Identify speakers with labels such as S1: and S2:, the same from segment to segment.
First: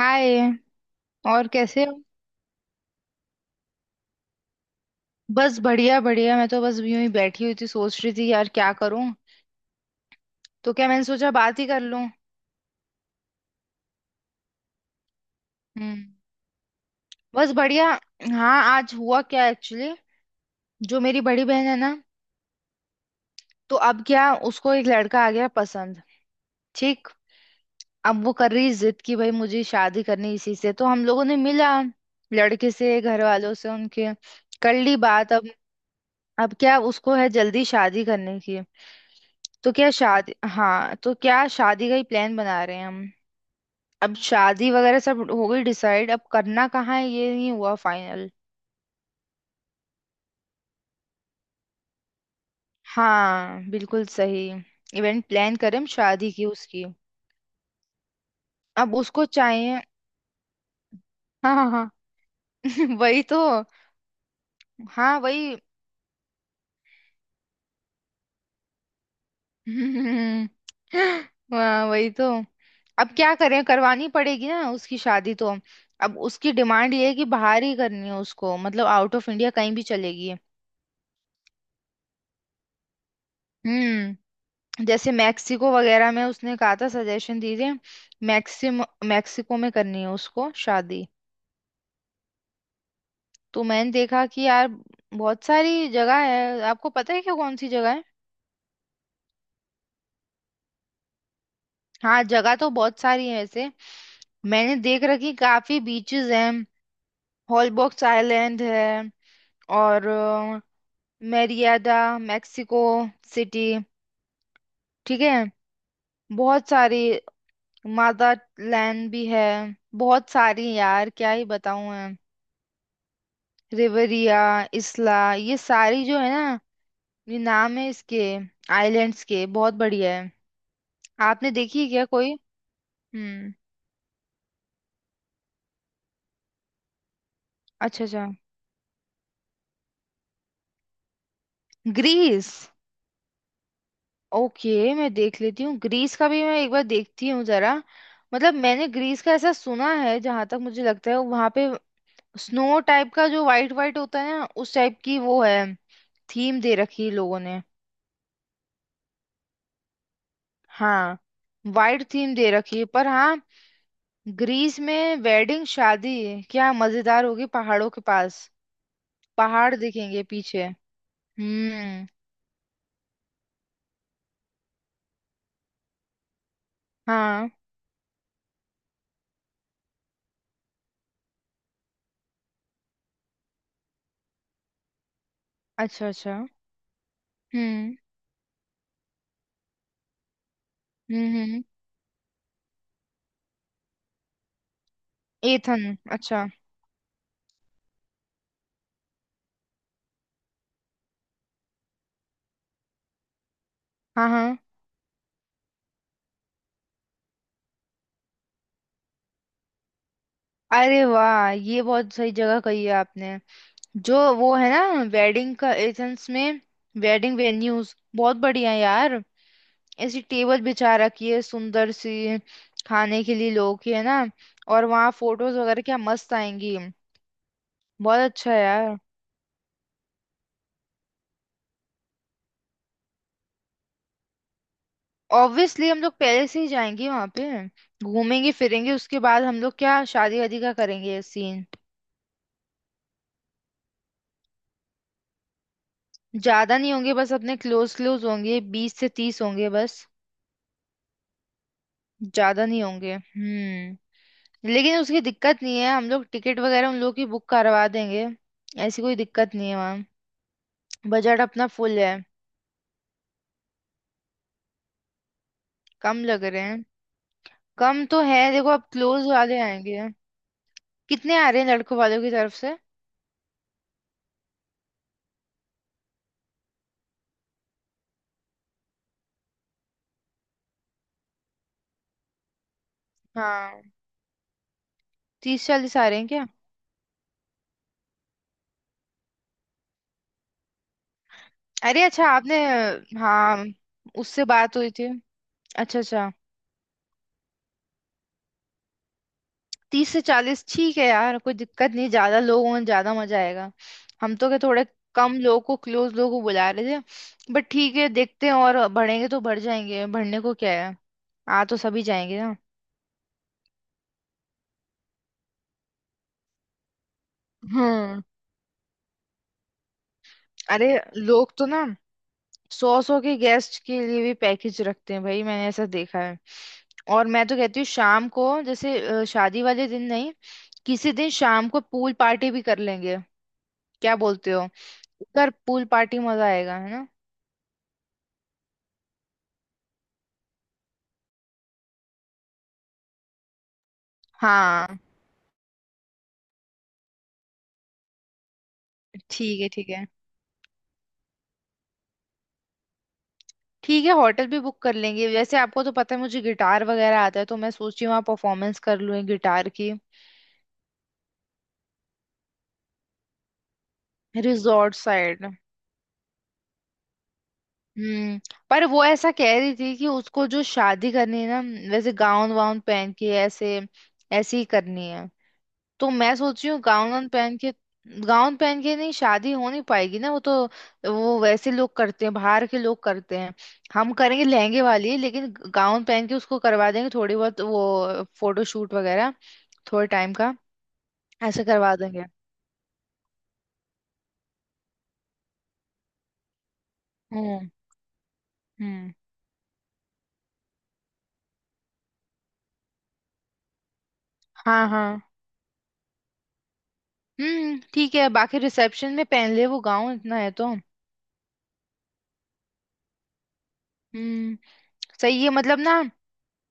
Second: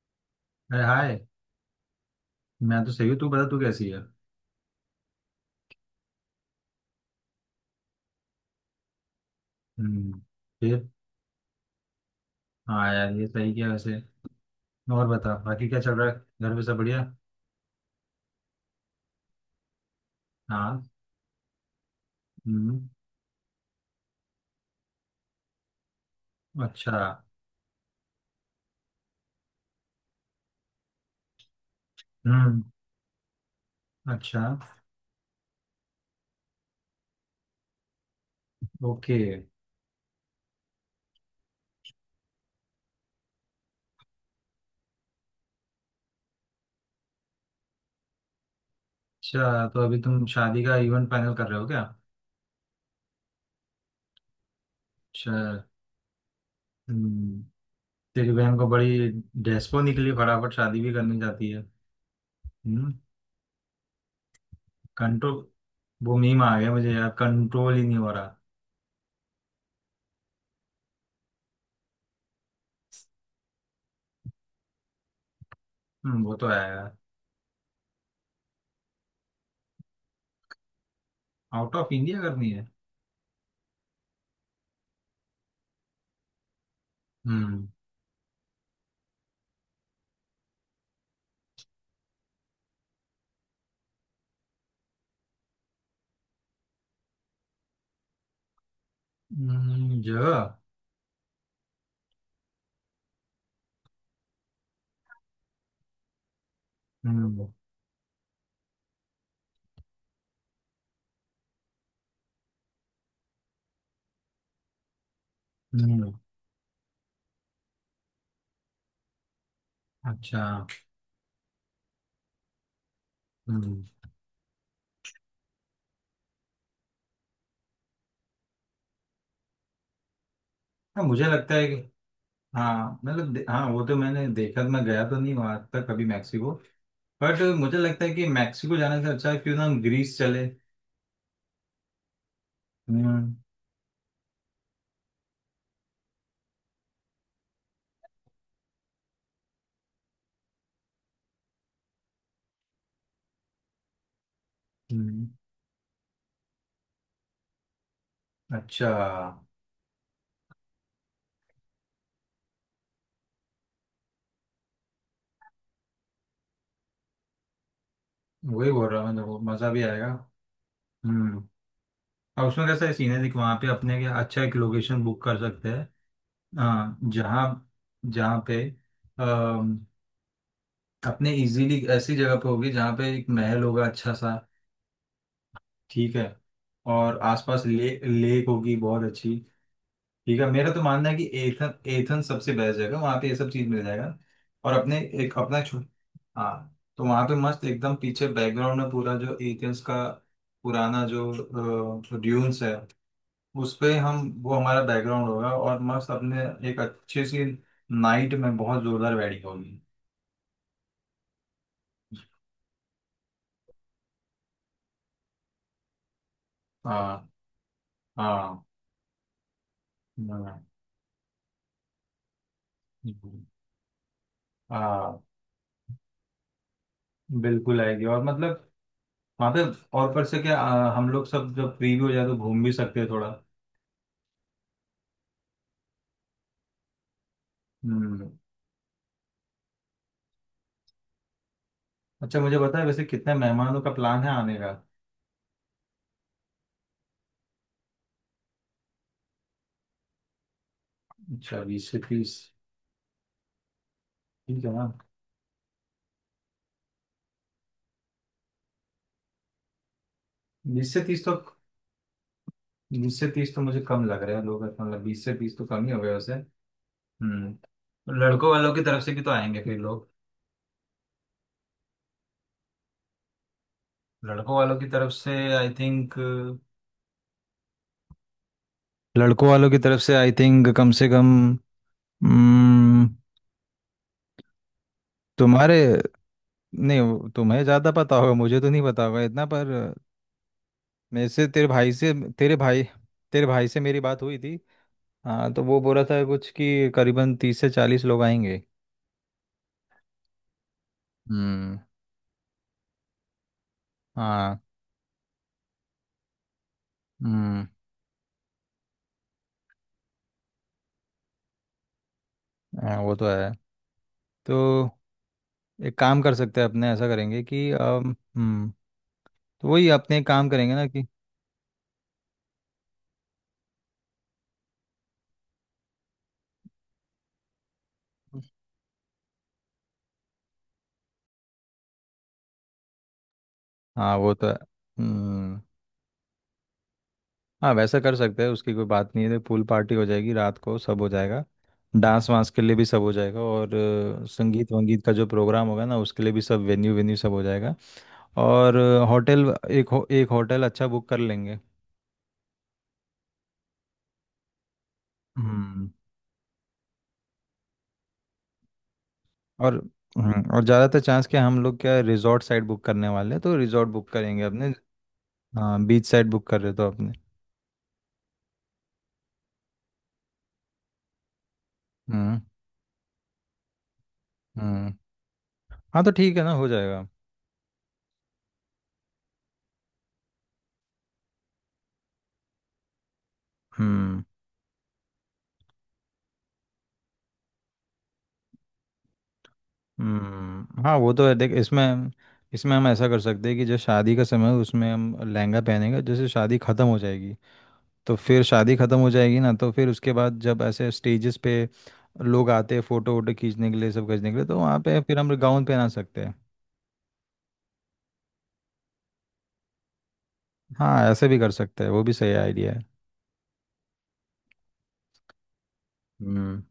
S1: हाय।
S2: अरे हाय।
S1: और कैसे हो?
S2: मैं तो सही हूँ, तू बता तू कैसी है?
S1: बस बढ़िया बढ़िया, मैं तो बस यूं ही बैठी हुई थी, सोच रही थी यार क्या करूं।
S2: हम्म।
S1: तो
S2: फिर।
S1: क्या, मैंने सोचा बात ही कर लूं।
S2: हाँ यार, ये सही किया वैसे। और बता, बाकी क्या चल
S1: हम्म।
S2: रहा है? घर पे सब बढ़िया।
S1: बस बढ़िया। हाँ आज हुआ क्या एक्चुअली,
S2: हाँ।
S1: जो मेरी बड़ी बहन है ना,
S2: हम्म।
S1: तो अब क्या उसको एक लड़का आ गया पसंद।
S2: अच्छा।
S1: ठीक। अब वो कर रही जिद कि भाई मुझे शादी करनी इसी से, तो हम लोगों ने मिला
S2: हम्म।
S1: लड़के से, घर वालों से उनके,
S2: अच्छा।
S1: कर ली बात। अब क्या उसको है जल्दी शादी करने की,
S2: ओके।
S1: तो क्या शादी, हाँ तो क्या शादी का ही प्लान बना रहे हैं हम। अब शादी वगैरह सब हो गई डिसाइड, अब करना कहाँ है ये नहीं हुआ फाइनल।
S2: अच्छा, तो अभी तुम शादी का इवेंट फाइनल कर रहे हो क्या?
S1: हाँ बिल्कुल सही। इवेंट
S2: अच्छा।
S1: प्लान करें हम शादी की उसकी।
S2: हम्म। तेरी बहन को
S1: अब
S2: बड़ी
S1: उसको चाहिए।
S2: डेस्पो निकली, फटाफट शादी भी करनी चाहती
S1: हाँ
S2: है।
S1: हाँ हाँ।
S2: हम्म।
S1: वही तो। हाँ
S2: कंट्रोल।
S1: वही।
S2: वो मीम आ गया मुझे यार, कंट्रोल ही नहीं हो रहा।
S1: हम्म, हाँ वही तो। अब क्या करें, करवानी पड़ेगी ना उसकी शादी तो। अब
S2: हम्म, वो तो
S1: उसकी
S2: है
S1: डिमांड
S2: यार।
S1: ये है कि बाहर ही करनी है उसको, मतलब आउट ऑफ इंडिया कहीं भी चलेगी।
S2: आउट ऑफ इंडिया करनी है।
S1: हम्म। जैसे मैक्सिको वगैरह में उसने कहा था, सजेशन
S2: हम्म।
S1: दीजिए। मैक्सिम मैक्सिको में करनी है उसको शादी। तो मैंने देखा कि यार बहुत सारी जगह है। आपको पता है क्या कौन सी जगह है?
S2: जगह।
S1: हाँ जगह तो बहुत सारी है वैसे। मैंने देख रखी, काफी बीचेस हैं।
S2: हम्म।
S1: हॉलबॉक्स आइलैंड है, और मेरियादा, मैक्सिको सिटी, ठीक है
S2: हम्म,
S1: बहुत सारी। मादा लैंड भी है। बहुत
S2: अच्छा।
S1: सारी यार, क्या ही बताऊं मैं।
S2: हम्म।
S1: रिवरिया, इसला, ये सारी जो है ना, ये नाम है इसके आइलैंड्स के। बहुत बढ़िया है।
S2: हाँ, मुझे
S1: आपने
S2: लगता है कि
S1: देखी है क्या कोई?
S2: हाँ। मतलब
S1: हम्म।
S2: हाँ, वो तो मैंने देखा, मैं गया तो नहीं वहां तक कभी मैक्सिको। बट मुझे
S1: अच्छा
S2: लगता है कि
S1: अच्छा।
S2: मैक्सिको जाने से अच्छा है, क्यों ना हम ग्रीस चले।
S1: ग्रीस।
S2: हम्म।
S1: ओके मैं देख लेती हूँ, ग्रीस का भी मैं एक बार देखती हूँ जरा। मतलब मैंने ग्रीस का ऐसा सुना है, जहां तक मुझे लगता है वहां पे स्नो टाइप का जो वाइट वाइट होता है ना, उस टाइप की
S2: हम्म,
S1: वो है। थीम दे रखी है लोगों ने।
S2: अच्छा।
S1: हाँ। वाइट थीम दे रखी है, पर हाँ ग्रीस में वेडिंग शादी क्या मजेदार होगी, पहाड़ों के पास।
S2: वही बोल रहा हूँ, मतलब मजा
S1: पहाड़
S2: भी आएगा।
S1: दिखेंगे पीछे।
S2: हम्म।
S1: हम्म।
S2: और उसमें कैसा है सीन है, देख वहाँ पे अपने क्या अच्छा एक लोकेशन बुक कर सकते हैं। हाँ जहाँ,
S1: हाँ।
S2: जहाँ पे अम, अपने इजीली ऐसी जगह पे होगी जहाँ पे एक महल होगा अच्छा सा।
S1: अच्छा
S2: ठीक है।
S1: अच्छा। हम्म।
S2: और आसपास ले
S1: हम्म।
S2: लेक होगी बहुत अच्छी। ठीक है, मेरा तो मानना है कि
S1: हम्म। हम्म।
S2: एथन एथन सबसे बेस्ट जगह, वहाँ पे ये सब चीज़ मिल जाएगा। और अपने एक अपना छो
S1: एथन, अच्छा।
S2: हाँ, तो वहाँ पे मस्त एकदम पीछे बैकग्राउंड में पूरा जो एथेंस का पुराना जो ड्यून्स है उस पे हम
S1: हाँ
S2: वो
S1: हाँ।
S2: हमारा बैकग्राउंड होगा, और मस्त अपने एक अच्छी सी नाइट में बहुत जोरदार वेडिंग होगी।
S1: अरे वाह, ये बहुत सही जगह कही है आपने। जो वो है ना, वेडिंग का एथेंस में
S2: हाँ
S1: वेडिंग वेन्यूज बहुत
S2: हाँ
S1: बढ़िया है यार। ऐसी टेबल
S2: हाँ।
S1: बिछा रखी है सुंदर सी, खाने के लिए लोग की है ना। और वहाँ
S2: हाँ
S1: फोटोज वगैरह क्या मस्त आएंगी।
S2: बिल्कुल आएगी,
S1: बहुत
S2: और
S1: अच्छा है
S2: मतलब
S1: यार।
S2: वहां पे। और पर से क्या हम लोग सब जब फ्री भी हो जाए तो घूम भी सकते हैं थोड़ा।
S1: ऑब्वियसली हम लोग पहले से ही जाएंगे वहां पे,
S2: हम्म।
S1: घूमेंगे फिरेंगे, उसके बाद हम लोग क्या शादी वादी का करेंगे सीन।
S2: अच्छा, मुझे पता है वैसे कितने मेहमानों का प्लान है आने का।
S1: ज्यादा नहीं होंगे, बस अपने क्लोज क्लोज होंगे, 20 से 30 होंगे बस।
S2: अच्छा 20 से 30।
S1: ज्यादा नहीं होंगे। हम्म।
S2: ठीक है ना।
S1: लेकिन उसकी दिक्कत नहीं है, हम लोग टिकट वगैरह उन लोग की बुक करवा देंगे। ऐसी कोई दिक्कत नहीं है वहाँ।
S2: बीस से तीस तो
S1: बजट अपना फुल है।
S2: 20 से 30 तो मुझे कम लग रहा है लोग, मतलब 20 से 30 तो कम ही हो गए
S1: कम
S2: वैसे।
S1: लग रहे हैं।
S2: हम्म।
S1: कम तो है,
S2: लड़कों
S1: देखो
S2: वालों की
S1: अब
S2: तरफ से भी
S1: क्लोज
S2: तो
S1: वाले
S2: आएंगे फिर
S1: आएंगे।
S2: लोग।
S1: कितने आ रहे हैं लड़कों वालों की तरफ से?
S2: लड़कों वालों की तरफ से आई थिंक लड़कों वालों की तरफ से आई थिंक कम से कम। हम्म,
S1: हाँ। तीस
S2: तुम्हारे।
S1: चालीस आ रहे हैं क्या?
S2: नहीं, तुम्हें ज़्यादा पता होगा, मुझे तो नहीं पता होगा इतना। पर मेरे से
S1: अरे अच्छा,
S2: तेरे
S1: आपने।
S2: भाई तेरे
S1: हाँ
S2: भाई से मेरी बात हुई
S1: उससे
S2: थी।
S1: बात हुई थी।
S2: हाँ, तो वो
S1: अच्छा
S2: बोला था
S1: अच्छा।
S2: कुछ कि करीबन 30 से 40 लोग आएंगे।
S1: 30 से 40 ठीक है यार, कोई
S2: हम्म।
S1: दिक्कत नहीं, ज्यादा लोग हों ज्यादा मजा आएगा। हम तो क्या
S2: हाँ।
S1: थोड़े कम लोगों को, क्लोज लोगों को बुला रहे थे,
S2: हम्म।
S1: बट ठीक है देखते हैं, और बढ़ेंगे तो बढ़ जाएंगे, बढ़ने को क्या है। आ तो सभी जाएंगे ना।
S2: हाँ, वो तो है। तो एक काम कर सकते हैं, अपने ऐसा करेंगे कि
S1: हम्म।
S2: हम्म, तो वही अपने एक काम करेंगे ना
S1: अरे
S2: कि
S1: लोग तो ना 100 100 के गेस्ट के लिए भी पैकेज रखते हैं भाई, मैंने ऐसा देखा है। और मैं तो कहती हूँ शाम को जैसे शादी वाले दिन नहीं, किसी दिन शाम को पूल पार्टी भी कर लेंगे। क्या
S2: हाँ वो तो
S1: बोलते
S2: है।
S1: हो? कर
S2: हम्म,
S1: पूल पार्टी, मजा आएगा है ना।
S2: हाँ वैसा कर सकते हैं, उसकी कोई बात नहीं है। तो पूल पार्टी हो जाएगी, रात को सब हो जाएगा, डांस वांस के लिए भी सब हो जाएगा। और संगीत
S1: हाँ।
S2: वंगीत का जो प्रोग्राम होगा ना उसके लिए भी सब वेन्यू वेन्यू सब हो जाएगा। और होटल
S1: ठीक है
S2: एक
S1: ठीक है।
S2: हो, एक होटल अच्छा बुक कर लेंगे।
S1: ठीक है होटल भी बुक कर लेंगे, वैसे आपको
S2: हम्म।
S1: तो पता है मुझे गिटार वगैरह आता है, तो मैं सोच रही हूँ वहाँ परफॉर्मेंस कर लूँ गिटार
S2: और
S1: की।
S2: और ज़्यादातर चांस क्या हम लोग क्या रिजॉर्ट साइड बुक करने वाले हैं, तो रिजॉर्ट बुक करेंगे अपने।
S1: Resort side.
S2: हाँ बीच साइड बुक कर रहे तो अपने।
S1: हम्म। पर वो ऐसा कह रही थी कि उसको जो शादी करनी है ना, वैसे
S2: हम्म।
S1: गाउन वाउन पहन के ऐसे, ऐसे ही
S2: हम्म।
S1: करनी है।
S2: हाँ
S1: तो
S2: तो
S1: मैं
S2: ठीक है ना,
S1: सोच
S2: हो
S1: रही हूँ
S2: जाएगा।
S1: गाउन वाउन पहन के। गाउन पहन के नहीं शादी हो नहीं पाएगी ना वो तो। वो वैसे लोग करते हैं, बाहर के लोग करते हैं। हम
S2: हम्म।
S1: करेंगे लहंगे वाली, लेकिन गाउन पहन के उसको करवा देंगे थोड़ी बहुत, वो फोटो शूट वगैरह थोड़े टाइम का,
S2: हम्म। हाँ वो तो है, देख
S1: ऐसे करवा
S2: इसमें
S1: देंगे।
S2: इसमें हम ऐसा कर सकते हैं कि जो शादी का समय है उसमें हम लहंगा पहनेंगे। जैसे शादी ख़त्म हो जाएगी,
S1: हम्म।
S2: तो फिर शादी ख़त्म हो
S1: हम्म।
S2: जाएगी ना, तो फिर उसके बाद जब ऐसे स्टेजेस पे लोग आते हैं फ़ोटो वोटो खींचने के लिए, सब खींचने के लिए, तो वहाँ
S1: हाँ
S2: पे फिर
S1: हाँ।
S2: हम गाउन पहना सकते हैं।
S1: ठीक है, बाकी रिसेप्शन में पहन ले वो गाउन इतना है तो।
S2: हाँ ऐसे भी कर सकते हैं, वो भी सही आइडिया है।
S1: हम्म। सही है मतलब ना,
S2: हम्म।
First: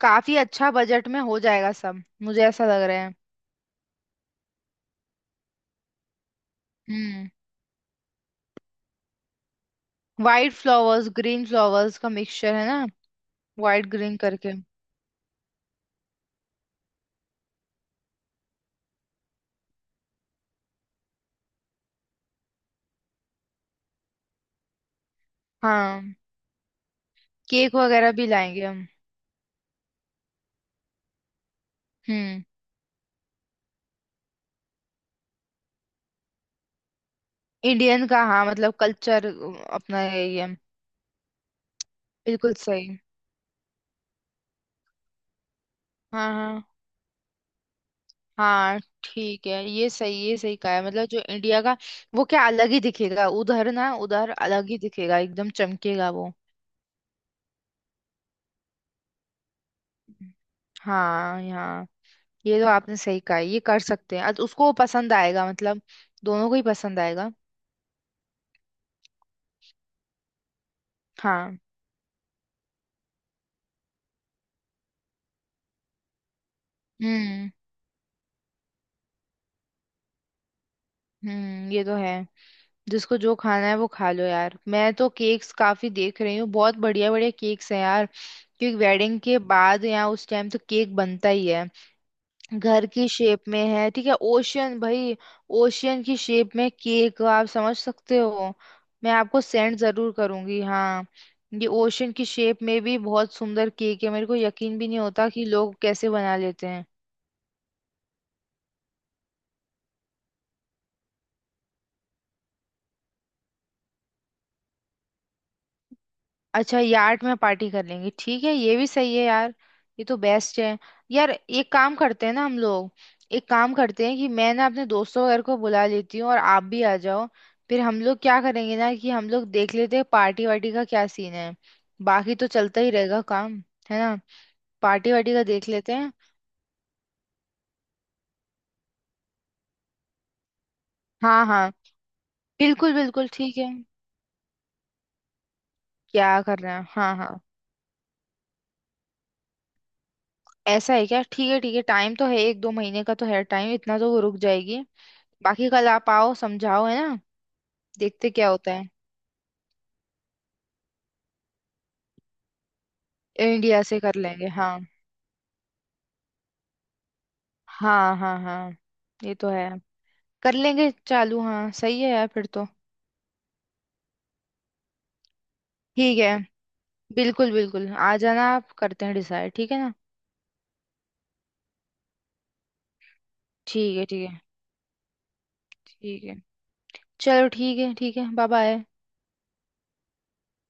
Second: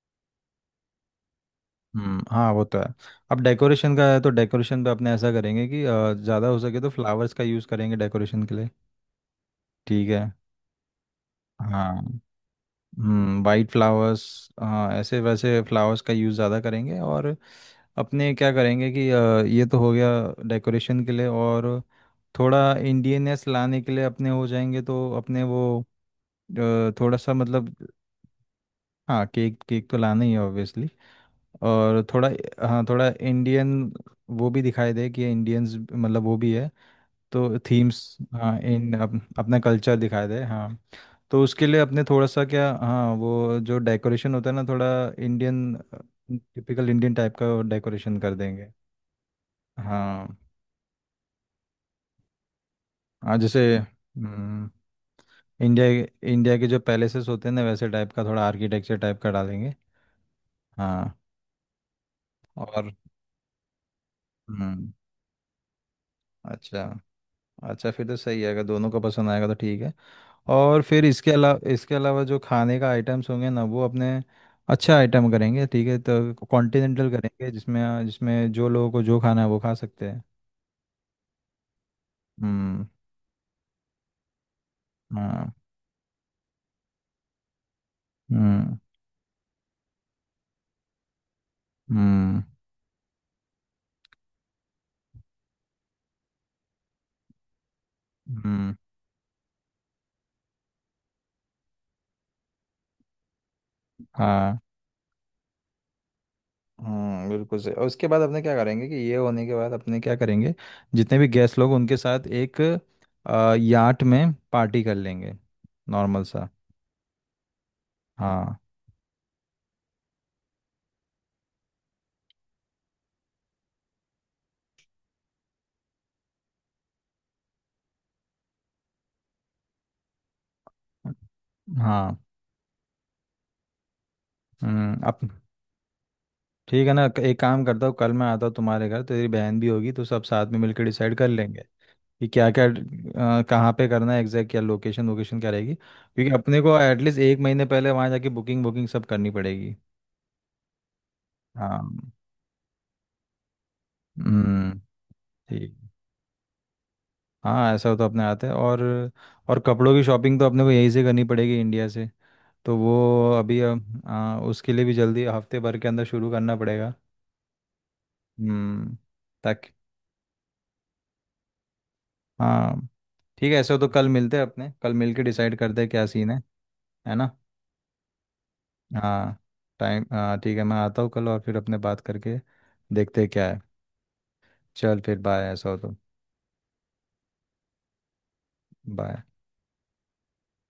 S1: काफी अच्छा बजट में हो जाएगा सब
S2: हम्म।
S1: मुझे
S2: हाँ वो
S1: ऐसा
S2: तो
S1: लग
S2: है।
S1: रहा है।
S2: अब डेकोरेशन का है तो डेकोरेशन पे अपने ऐसा करेंगे कि ज़्यादा हो सके तो
S1: हम्म।
S2: फ्लावर्स का यूज़ करेंगे डेकोरेशन के लिए। ठीक है।
S1: वाइट फ्लावर्स ग्रीन
S2: हाँ।
S1: फ्लावर्स का मिक्सचर है ना,
S2: हम्म, वाइट
S1: वाइट ग्रीन
S2: फ्लावर्स।
S1: करके।
S2: हाँ ऐसे वैसे फ्लावर्स का यूज़ ज़्यादा करेंगे। और अपने क्या करेंगे कि ये तो हो गया डेकोरेशन के लिए। और थोड़ा इंडियननेस लाने के लिए अपने हो जाएंगे, तो अपने वो
S1: हाँ।
S2: थोड़ा सा मतलब
S1: केक वगैरह भी लाएंगे हम।
S2: हाँ। केक केक तो लाना ही है ऑब्वियसली। और थोड़ा
S1: हम्म।
S2: हाँ, थोड़ा इंडियन वो भी दिखाई दे कि इंडियंस, मतलब वो भी है। तो
S1: इंडियन
S2: थीम्स
S1: का, हाँ
S2: हाँ,
S1: मतलब कल्चर
S2: अपना कल्चर
S1: अपना है
S2: दिखाई दे
S1: ये।
S2: हाँ। तो उसके लिए अपने थोड़ा सा
S1: बिल्कुल
S2: क्या,
S1: सही।
S2: हाँ वो जो डेकोरेशन होता है ना, थोड़ा इंडियन
S1: हाँ हाँ
S2: टिपिकल इंडियन टाइप का डेकोरेशन कर देंगे।
S1: हाँ। ठीक है, ये सही,
S2: हाँ
S1: ये सही कहा है। मतलब जो इंडिया का वो क्या अलग ही दिखेगा
S2: हाँ जैसे
S1: उधर ना, उधर अलग ही दिखेगा, एकदम
S2: इंडिया
S1: चमकेगा वो।
S2: इंडिया के जो पैलेसेस होते हैं ना वैसे टाइप का थोड़ा आर्किटेक्चर टाइप का डालेंगे। हाँ।
S1: हाँ। यहाँ, ये तो
S2: और
S1: आपने सही कहा, ये कर सकते हैं। उसको
S2: हम्म।
S1: पसंद आएगा मतलब, दोनों को ही
S2: अच्छा।
S1: पसंद आएगा।
S2: अच्छा फिर तो सही है, अगर दोनों को पसंद आएगा तो ठीक है। और फिर
S1: हाँ।
S2: इसके अलावा जो खाने का आइटम्स होंगे ना वो अपने अच्छा आइटम करेंगे, ठीक है, तो कॉन्टिनेंटल करेंगे,
S1: हम्म।
S2: जिसमें जिसमें जो लोगों को जो खाना है वो खा सकते हैं।
S1: हम्म। ये तो है।
S2: हम्म।
S1: जिसको जो खाना है वो खा लो यार, मैं तो केक्स
S2: हाँ।
S1: काफी देख रही हूँ, बहुत बढ़िया बढ़िया केक्स हैं यार, क्योंकि
S2: हम्म।
S1: वेडिंग के बाद यहाँ उस टाइम तो केक बनता ही है।
S2: हम्म।
S1: घर की शेप में है, ठीक है। ओशियन भाई, ओशियन की शेप में केक आप समझ सकते हो,
S2: हम्म।
S1: मैं आपको सेंड जरूर करूंगी। हाँ। ये ओशियन की शेप में भी बहुत सुंदर केक है, मेरे को
S2: हाँ।
S1: यकीन भी नहीं होता कि लोग कैसे बना लेते हैं।
S2: हम्म, बिल्कुल सही, और उसके बाद अपने क्या करेंगे कि ये होने के बाद अपने क्या करेंगे जितने भी गेस्ट लोग उनके साथ एक याट में पार्टी कर लेंगे नॉर्मल सा।
S1: अच्छा यार्ड में पार्टी कर लेंगे, ठीक है
S2: हाँ
S1: ये भी सही है यार, ये तो बेस्ट है। यार एक काम करते हैं ना हम लोग, एक काम करते हैं कि मैं ना अपने दोस्तों वगैरह को बुला लेती हूँ और आप भी आ जाओ, फिर हम लोग क्या करेंगे ना कि हम लोग देख लेते हैं पार्टी वार्टी का क्या सीन है।
S2: हाँ।
S1: बाकी तो चलता ही रहेगा काम, है ना।
S2: हम्म।
S1: पार्टी
S2: अब
S1: वार्टी का देख लेते हैं।
S2: ठीक है ना, एक काम करता हूँ, कल मैं आता हूँ तुम्हारे घर, तेरी बहन भी होगी तो सब साथ में मिलकर डिसाइड कर
S1: हाँ
S2: लेंगे
S1: हाँ,
S2: कि क्या क्या
S1: बिल्कुल बिल्कुल ठीक है।
S2: कहाँ पे करना है एग्जैक्ट, क्या लोकेशन वोकेशन क्या रहेगी, क्योंकि
S1: क्या
S2: अपने
S1: करना
S2: को
S1: है, हाँ
S2: एटलीस्ट एक
S1: हाँ।
S2: महीने पहले वहाँ जाके बुकिंग बुकिंग सब करनी पड़ेगी।
S1: ऐसा है क्या? ठीक है ठीक
S2: हाँ।
S1: है, टाइम तो है, एक दो महीने का तो है टाइम, इतना तो वो रुक
S2: हम्म।
S1: जाएगी। बाकी
S2: ठीक।
S1: कल आप आओ समझाओ, है ना,
S2: हाँ ऐसा तो अपने
S1: देखते
S2: आते
S1: क्या
S2: हैं।
S1: होता
S2: और
S1: है।
S2: और कपड़ों की शॉपिंग तो अपने को यहीं से करनी पड़ेगी, इंडिया से। तो वो अभी
S1: इंडिया से
S2: अब
S1: कर
S2: हाँ,
S1: लेंगे
S2: उसके
S1: हाँ।
S2: लिए भी जल्दी हफ्ते भर के अंदर शुरू करना पड़ेगा।
S1: हाँ हाँ हाँ।
S2: हम्म।
S1: ये तो है।
S2: ताकि
S1: कर लेंगे चालू, हाँ सही है यार फिर तो।
S2: हाँ ठीक है, ऐसा हो तो कल मिलते हैं अपने, कल मिल के डिसाइड करते हैं क्या
S1: ठीक
S2: सीन
S1: है।
S2: है ना।
S1: बिल्कुल बिल्कुल, आ जाना आप, करते हैं
S2: हाँ।
S1: डिसाइड ठीक है ना।
S2: टाइम हाँ ठीक है, मैं आता हूँ कल और फिर अपने बात करके देखते हैं क्या है।
S1: ठीक है ठीक है।
S2: चल फिर बाय, ऐसा हो तो।
S1: ठीक है चलो, ठीक है ठीक है, बाय बाय।
S2: बाय।